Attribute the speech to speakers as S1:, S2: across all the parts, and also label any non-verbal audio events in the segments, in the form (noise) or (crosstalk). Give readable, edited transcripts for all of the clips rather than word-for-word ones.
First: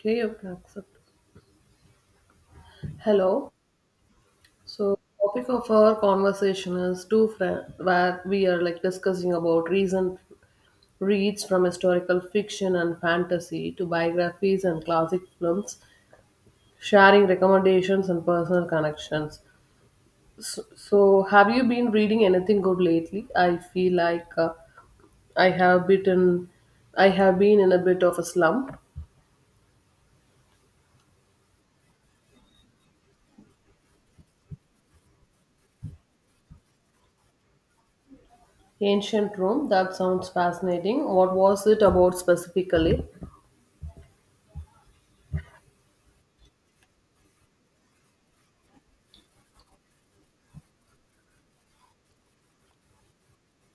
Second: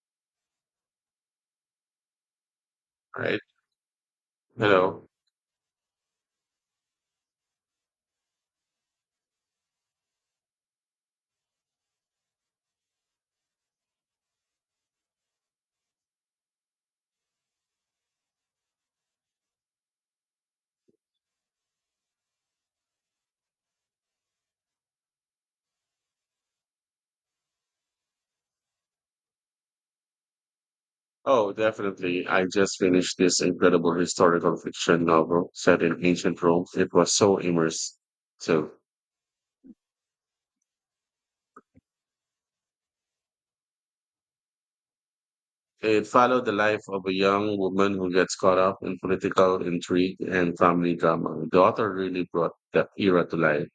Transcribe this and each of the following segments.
S1: Okay, you can accept.
S2: Right.
S1: Hello. So,
S2: Hello.
S1: topic of our conversation is two friends, where we are like discussing about recent reads from historical fiction and fantasy to biographies and classic films, sharing recommendations and personal connections. So, have you been reading anything good lately? I feel like I have bitten, I have been in a bit of a slump.
S2: Oh, definitely. I just finished this incredible historical fiction novel set in ancient Rome. It was so immersive. So
S1: Ancient Rome. That sounds fascinating. What was it about specifically?
S2: it followed the life of a young woman who gets caught up in political intrigue and family drama. The author really brought the era to life.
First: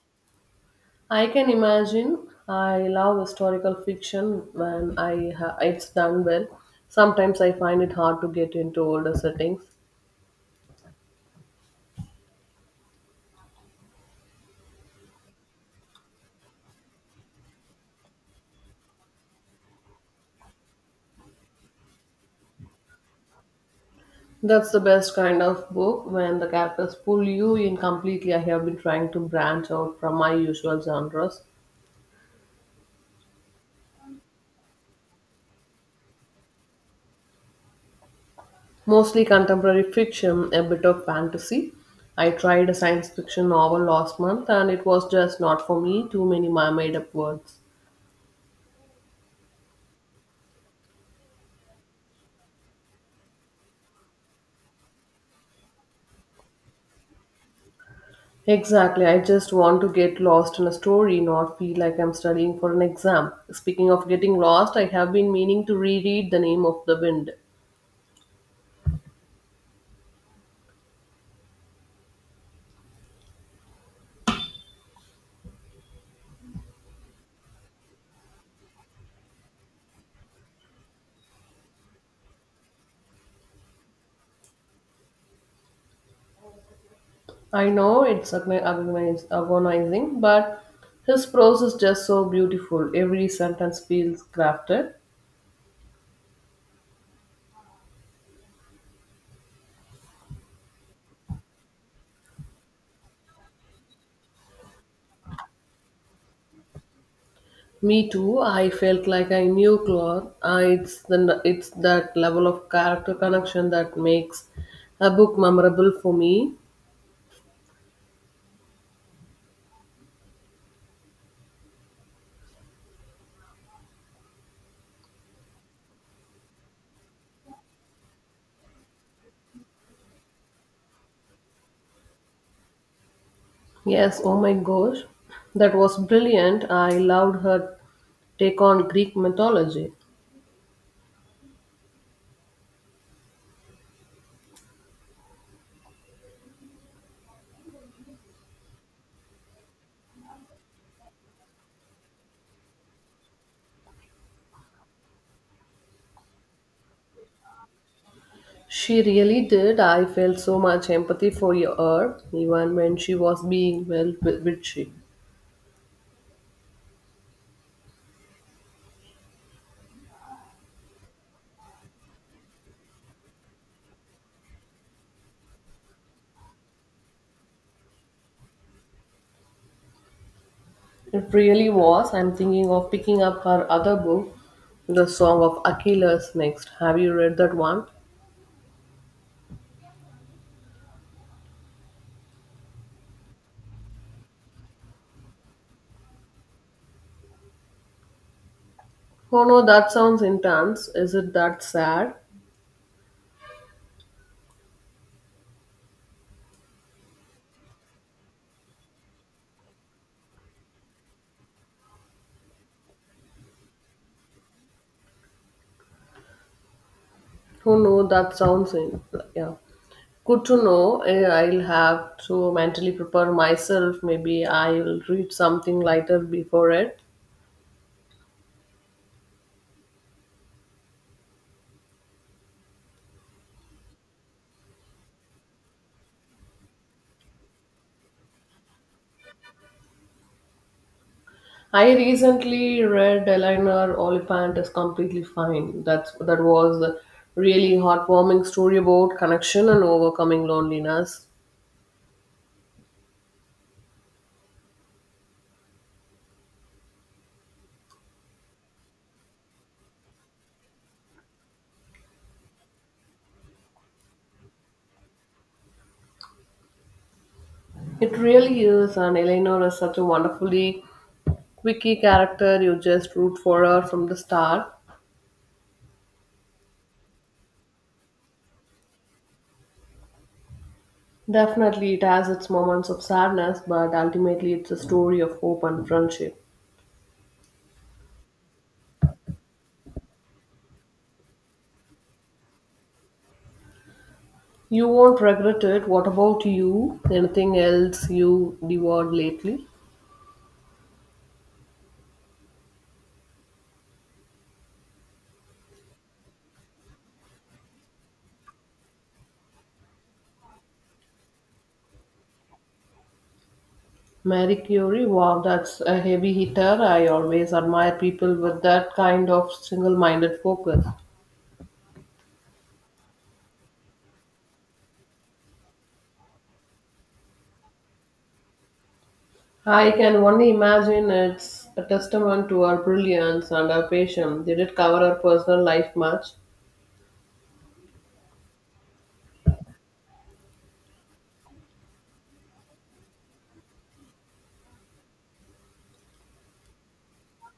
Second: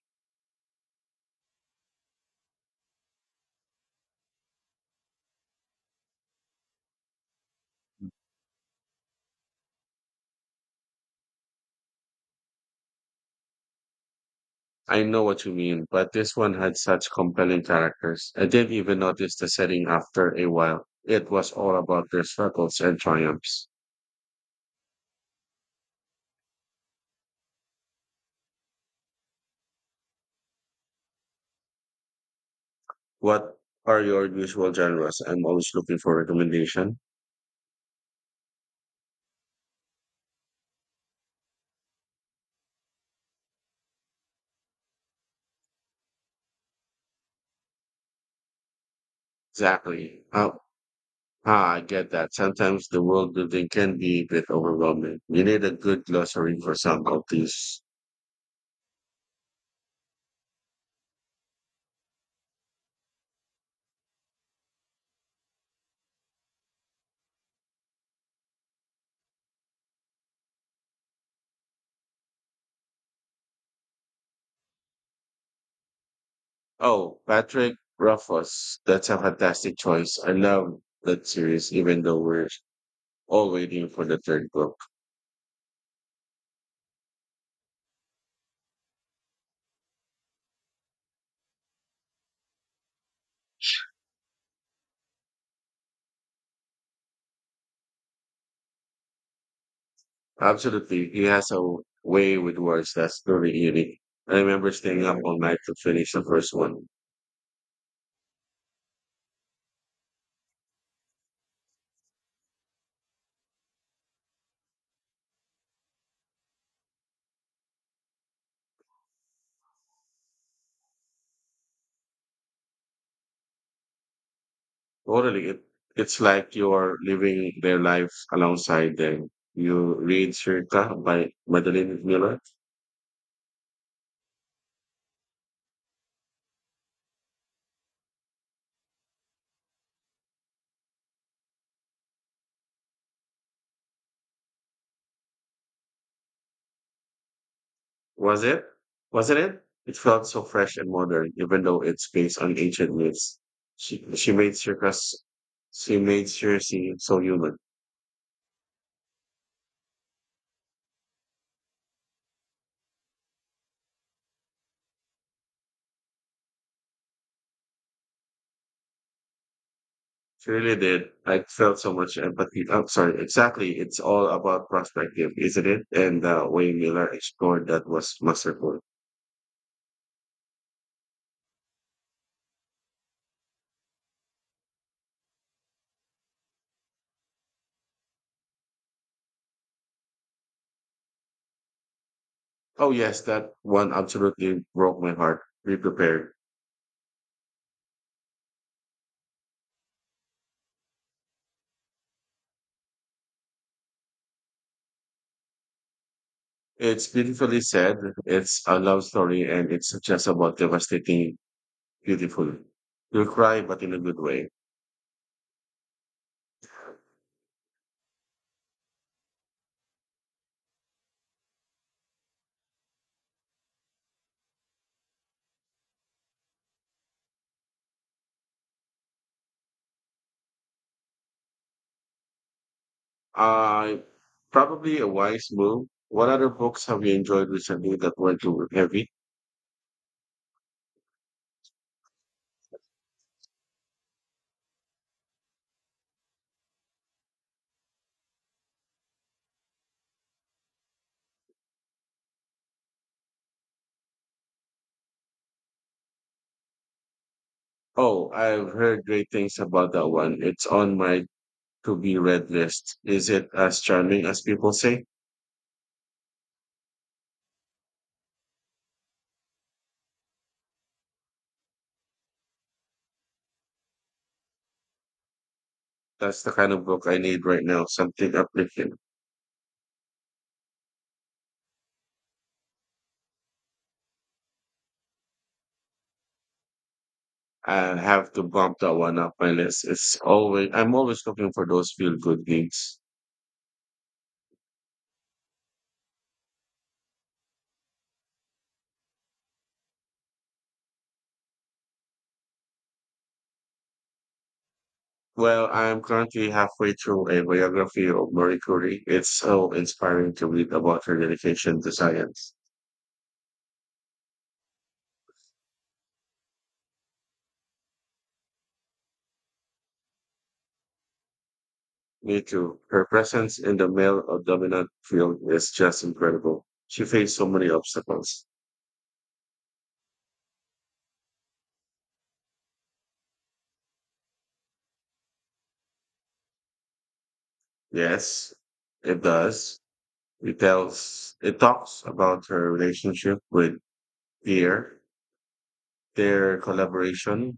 S1: I can imagine. I love historical fiction when it's done well. Sometimes I find it hard to get into older settings.
S2: I know what you mean, but this one had such compelling characters. I didn't even notice the setting after a while. It was all about their struggles and triumphs.
S1: That's the best kind of book when the characters pull you in completely. I have been trying to branch out from my usual genres,
S2: What are your usual genres? I'm always looking for recommendation.
S1: mostly contemporary fiction, a bit of fantasy. I tried a science fiction novel last month and it was just not for me, too many made up words.
S2: Exactly. Oh, ah, I get that. Sometimes the world building can be a bit overwhelming. We need a good glossary for some of these.
S1: Exactly. I just want to get lost in a story, not feel like I'm studying for an exam. Speaking of getting lost, I have been meaning to reread The Name of the Wind.
S2: Oh, Patrick Ruffus. That's a fantastic choice. I love that series, even though we're all waiting for the third book.
S1: I know it's agonizing, but his prose is just so beautiful. Every sentence feels crafted.
S2: Absolutely. He has a way with words that's really unique. I remember staying up all night to finish the first one.
S1: Me too. I felt like I knew Claude. It's that level of character connection that makes a book memorable for me.
S2: Totally. It's like you're living their life alongside them. You read Circa by Madeline Miller.
S1: Yes, oh my gosh, that was brilliant. I loved her take on Greek mythology.
S2: Was it? Wasn't it? It felt so fresh and modern, even though it's based on ancient myths. She, she made circus, she made Circe so human.
S1: She really did. I felt so much empathy for her, even when she was being, well, witchy.
S2: She really did. I felt so much empathy. I'm sorry. Exactly. It's all about perspective, isn't it? And the way Miller explored that was masterful.
S1: It really was. I'm thinking of picking up her other book, The Song of Achilles, next. Have you read that one?
S2: Oh yes, that one absolutely broke my heart. Be prepared.
S1: Oh no, that sounds intense. Is it that sad?
S2: It's beautifully said. It's a love story and it's just about devastating, beautiful. You'll cry, but in a good way.
S1: Oh no, that sounds in yeah. Good to know. I'll have to mentally prepare myself. Maybe I'll read something lighter before it.
S2: Uh, Probably a wise move. What other books have you enjoyed recently that were not too heavy?
S1: I recently read Eleanor Oliphant is Completely Fine. That was a really heartwarming story about connection and overcoming loneliness.
S2: Oh, I've heard great things about that one. It's on my to be read list. Is it as charming as people say?
S1: It really is, and Eleanor is such a wonderfully quirky character. You just root for her from the start.
S2: That's the kind of book I need right now. Something uplifting.
S1: Definitely, it has its moments of sadness, but ultimately, it's a story of hope and friendship.
S2: I have to bump that one up my list. It's always I'm always looking for those feel good things.
S1: You won't regret it. What about you? Anything else you devoured lately?
S2: Well, I'm currently halfway through a biography of Marie Curie. It's so inspiring to read about her dedication to science.
S1: Marie Curie, wow, that's a heavy hitter. I always admire people with that kind of single minded focus.
S2: Me too. Her presence in the male or dominant field is just incredible. She faced so many obstacles.
S1: I can only imagine, it's a testament to her brilliance and her patience. Did it cover her personal life much?
S2: Yes, it does. It talks about her relationship with Pierre, their collaboration,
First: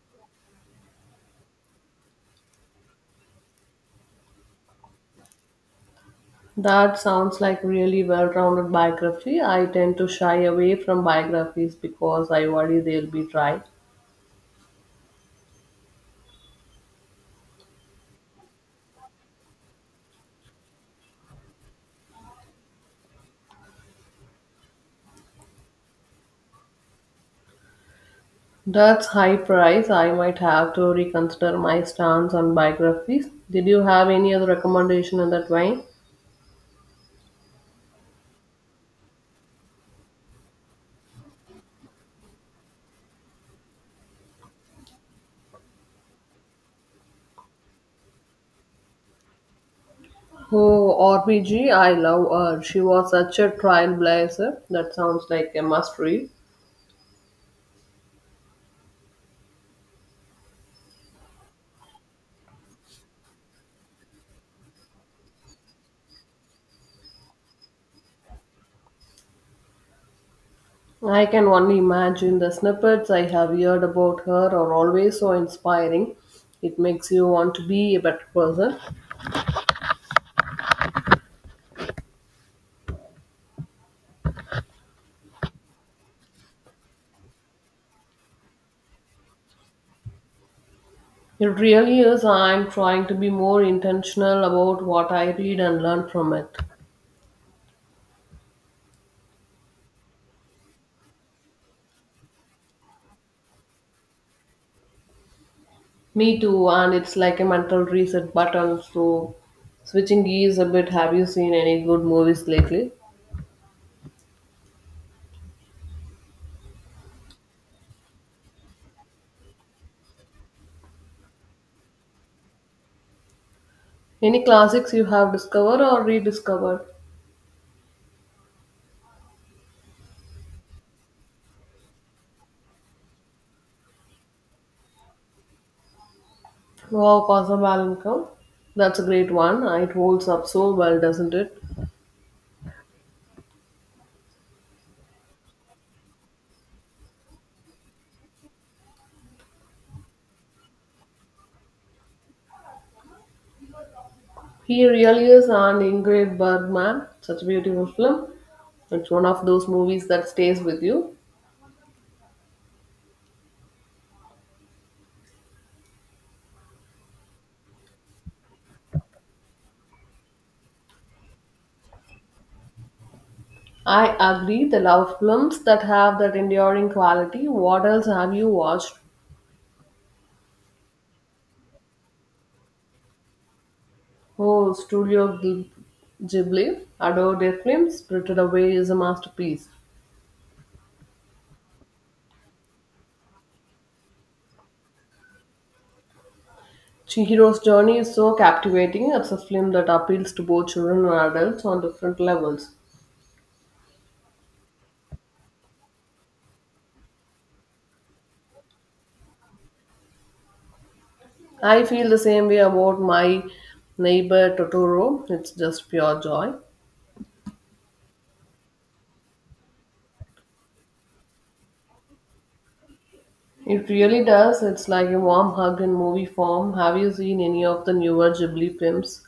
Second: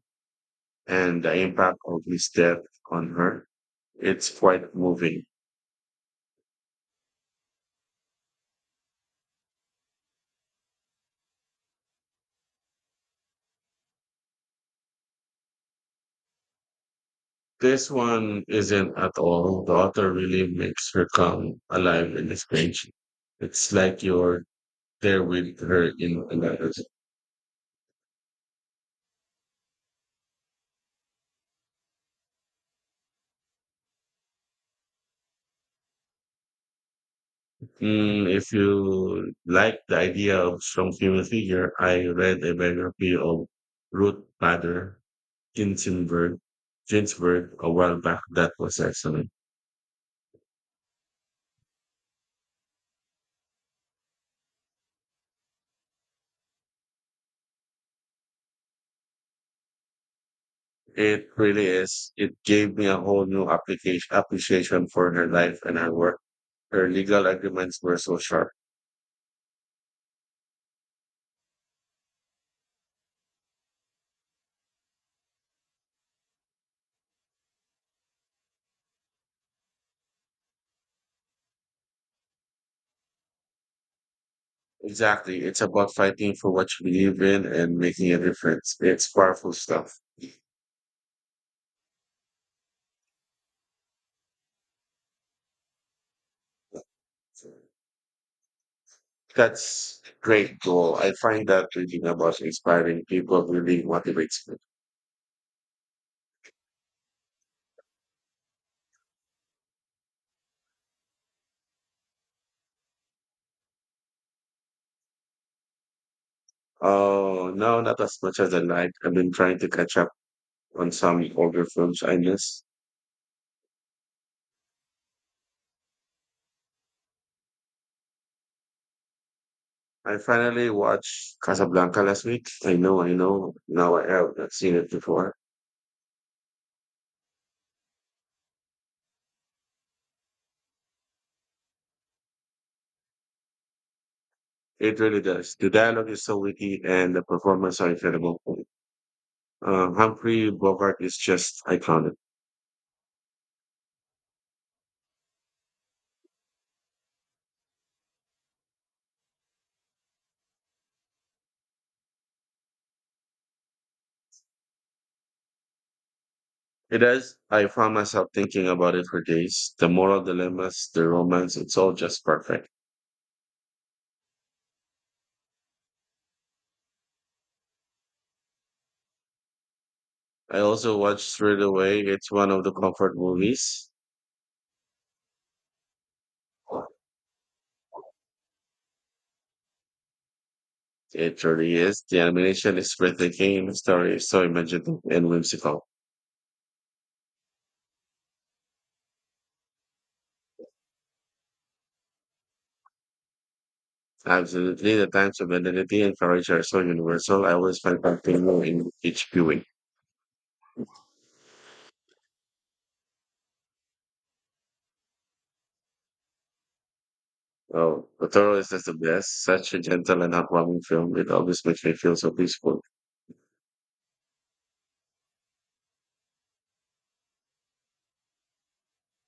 S2: and the impact of his death on her. It's quite moving.
S1: That sounds like really well rounded biography. I tend to shy away from biographies because I worry they'll be dry.
S2: This one isn't at all. The author really makes her come alive in this page. It's like you're there with her in another.
S1: That's high price. I might have to reconsider my stance on biographies. Did you have any other recommendation in that vein?
S2: If you like the idea of strong female figure, I read a biography of Ruth Bader Ginsburg, Ginsburg a while back. That was excellent.
S1: Oh, RPG, I love her. She was such a trailblazer. That sounds like a must read.
S2: It really is. It gave me a whole new application appreciation for her life and her work. Her legal arguments were so sharp.
S1: I can only imagine the snippets I have heard about her are always so inspiring. It makes you want to be a better person.
S2: Exactly. It's about fighting for what you believe in and making a difference. It's powerful stuff.
S1: It really is. I'm trying to be more intentional about what I read and learn from it.
S2: That's great goal. I find that reading about inspiring people really motivates me.
S1: Me too, and it's like a mental reset button. So, switching gears a bit, have you seen any good movies lately?
S2: Oh, no, not as much as I like. I've been trying to catch up on some older films I missed.
S1: Any classics you have discovered or rediscovered?
S2: I finally watched Casablanca last week. I know, I know. Now I have not seen it before.
S1: Wow, Casa Blanca. That's a great one. It holds up so well, doesn't it?
S2: It really does. The dialogue is so witty and the performance are incredible. Humphrey Bogart is just iconic.
S1: He really is, an Ingrid Bergman. Such a beautiful film. It's one of those movies that stays with you.
S2: It is. I found myself thinking about it for days. The moral dilemmas, the romance, it's all just perfect.
S1: I agree, the love films that have that enduring quality. What else have you watched?
S2: I also watched Straight Away. It's one of the comfort movies.
S1: Oh, Ghibli. Adore their films. Spirited Away is a masterpiece.
S2: It truly is. The animation is breathtaking and the story is so imaginative and whimsical.
S1: Chihiro's journey is so captivating. It's a film that appeals to both children and adults on different levels.
S2: Absolutely, the times of identity and courage are so universal. I always find something new in each viewing.
S1: I feel the same way about my neighbor Totoro. It's just pure joy.
S2: Oh, Totoro is just the best. Such a gentle and heartwarming film. It always makes me feel so peaceful.
S1: It really does. It's like a warm hug in movie form. Have you seen any of the newer Ghibli films?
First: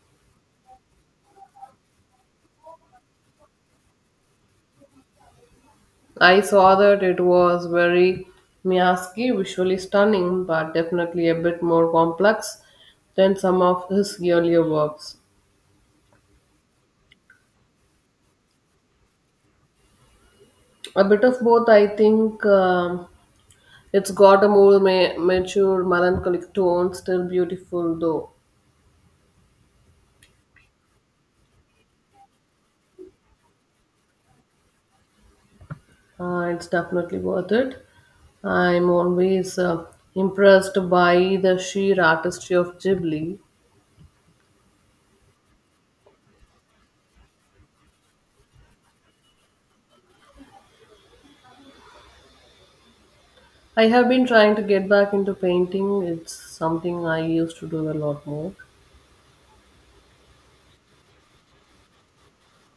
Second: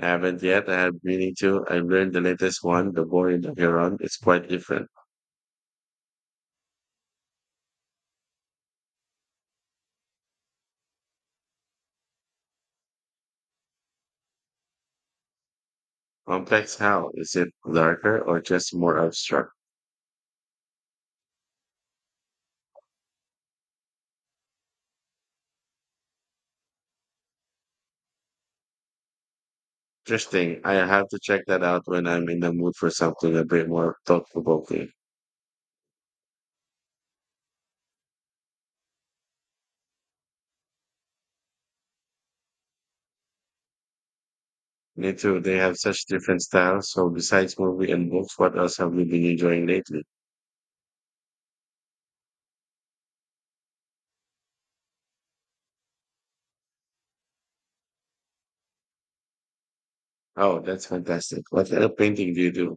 S2: I haven't yet. I have meaning to. I've learned the latest one, The Boy in the Heron. It's quite different.
S1: I saw that it was very Miyazaki, visually stunning, but definitely a bit more complex than some of his earlier works.
S2: Complex how? Is it darker or just more abstract?
S1: A bit of both, I think. It's got a more mature, melancholic tone, still beautiful though.
S2: Interesting. I have to check that out when I'm in the mood for something a bit more thought provoking.
S1: It's definitely worth it. I'm always impressed by the sheer artistry of Ghibli.
S2: Me too. They have such different styles. So besides movie and books, what else have you been enjoying lately?
S1: I have been trying to get back into painting. It's something I used to do a lot more.
S2: Oh, that's fantastic. What kind of painting do you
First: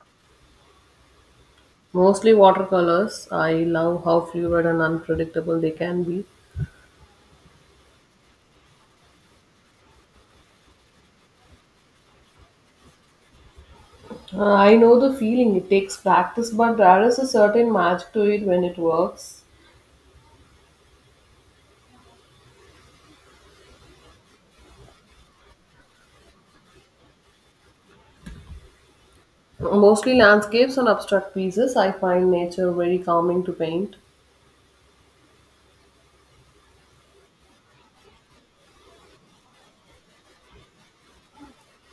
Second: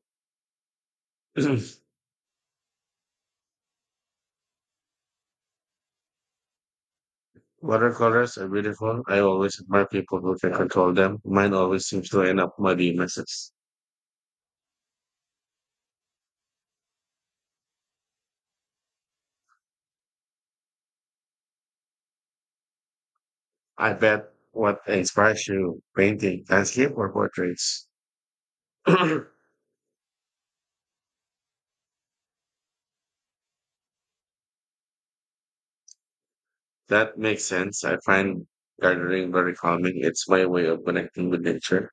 S2: do?
S1: Mostly watercolors. I love how fluid and unpredictable they can be.
S2: (clears throat) Watercolors are beautiful. I always admire people who can control them. Mine always seems to end up muddy messes.
S1: I know the feeling. It takes practice, but there is a certain magic to it when it works.
S2: I bet what inspires you painting landscape or portraits. (clears throat) That
S1: Mostly landscapes and abstract pieces. I find nature very calming to paint.
S2: makes sense. I find gardening very calming. It's my way of connecting with nature.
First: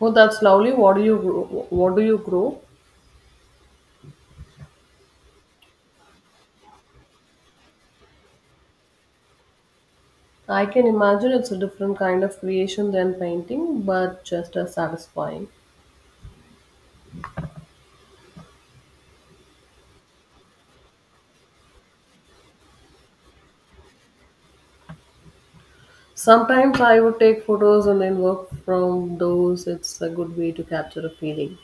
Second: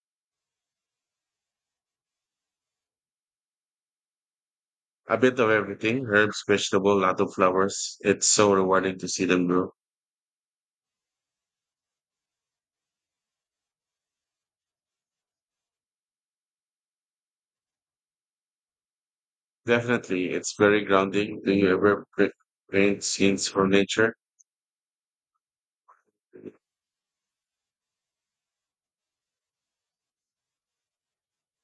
S1: Oh, that's lovely. What do you grow? What do you grow?
S2: A bit of everything herbs, vegetable, lot of flowers. It's so rewarding to see them grow.
S1: I can imagine it's a different kind of creation than painting, but just as satisfying.
S2: Definitely, it's very grounding. Do you ever paint scenes from nature?
S1: Sometimes I would take photos and then work from those. It's a good way to capture a feeling.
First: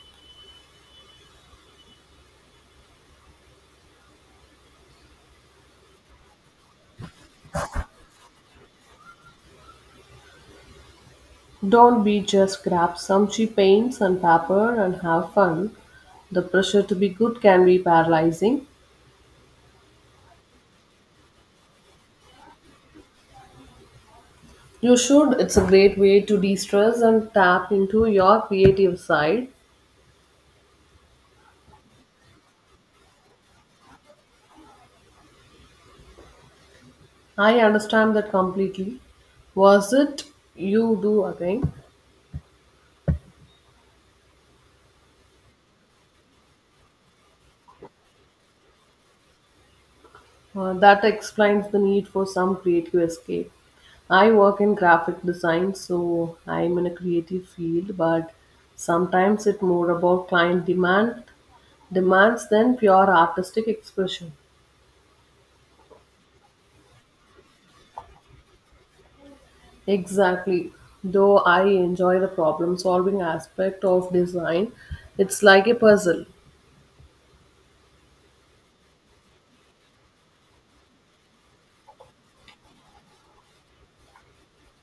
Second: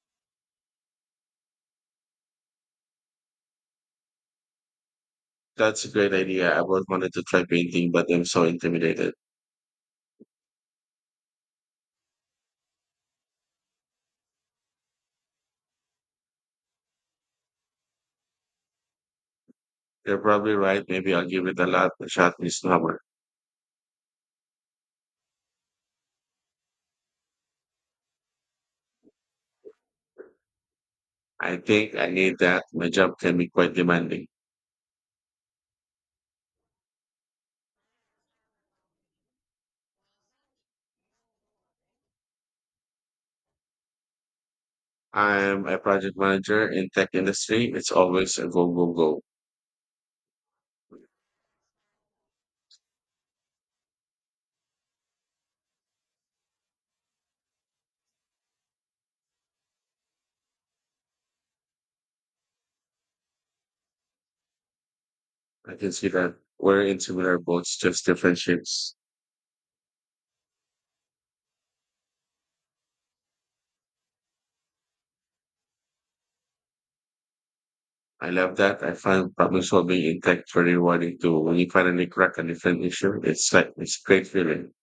S2: That's a great idea. I always wanted to try painting, but I'm so intimidated.
S1: Don't be, just grab some cheap paints and paper and have fun. The pressure to be good can be paralyzing.
S2: You're probably right. Maybe I'll give it a shot this summer.
S1: You should. It's a great way to de stress and tap into your creative side.
S2: I think I need that. My job can be quite demanding.
S1: I understand that completely. Was it you do again?
S2: I'm a project manager in tech industry. It's always a go, go, go.
S1: That explains the need for some creative escape. I work in graphic design, so I'm in a creative field, but sometimes it's more about client demand Demands then pure artistic expression.
S2: I can see that we're in similar boats, just different ships.
S1: Exactly. Though I enjoy the problem solving aspect of design, it's like a puzzle.
S2: I love that. I find problem solving in tech very rewarding too. When you finally crack a different issue, it's great feeling.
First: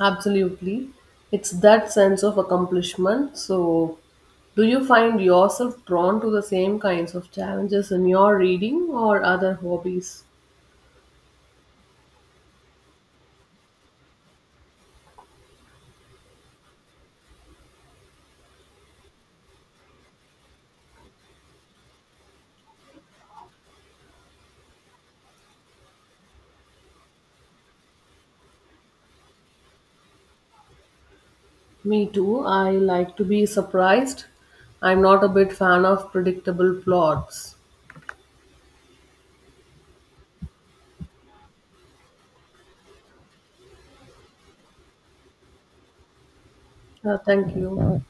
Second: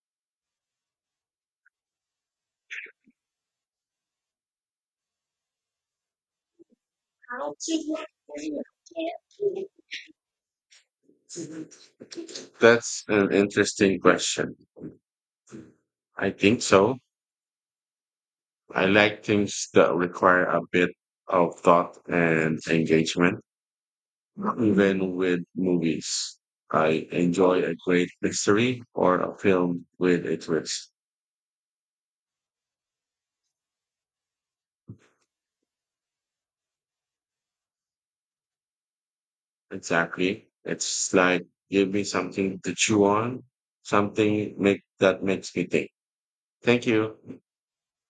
S1: Absolutely. It's that sense of accomplishment. So, do you find yourself drawn to the same kinds of challenges in your reading or other hobbies?
S2: That's an interesting question. I think so. I like things that require a bit of thought and engagement. Even with movies, I enjoy a great mystery or a film with a twist.
S1: Me too. I like to be surprised. I'm not a big fan of predictable plots.
S2: Exactly. It's like give me something to chew on, something make that makes me think. Thank you.
S1: Thank you.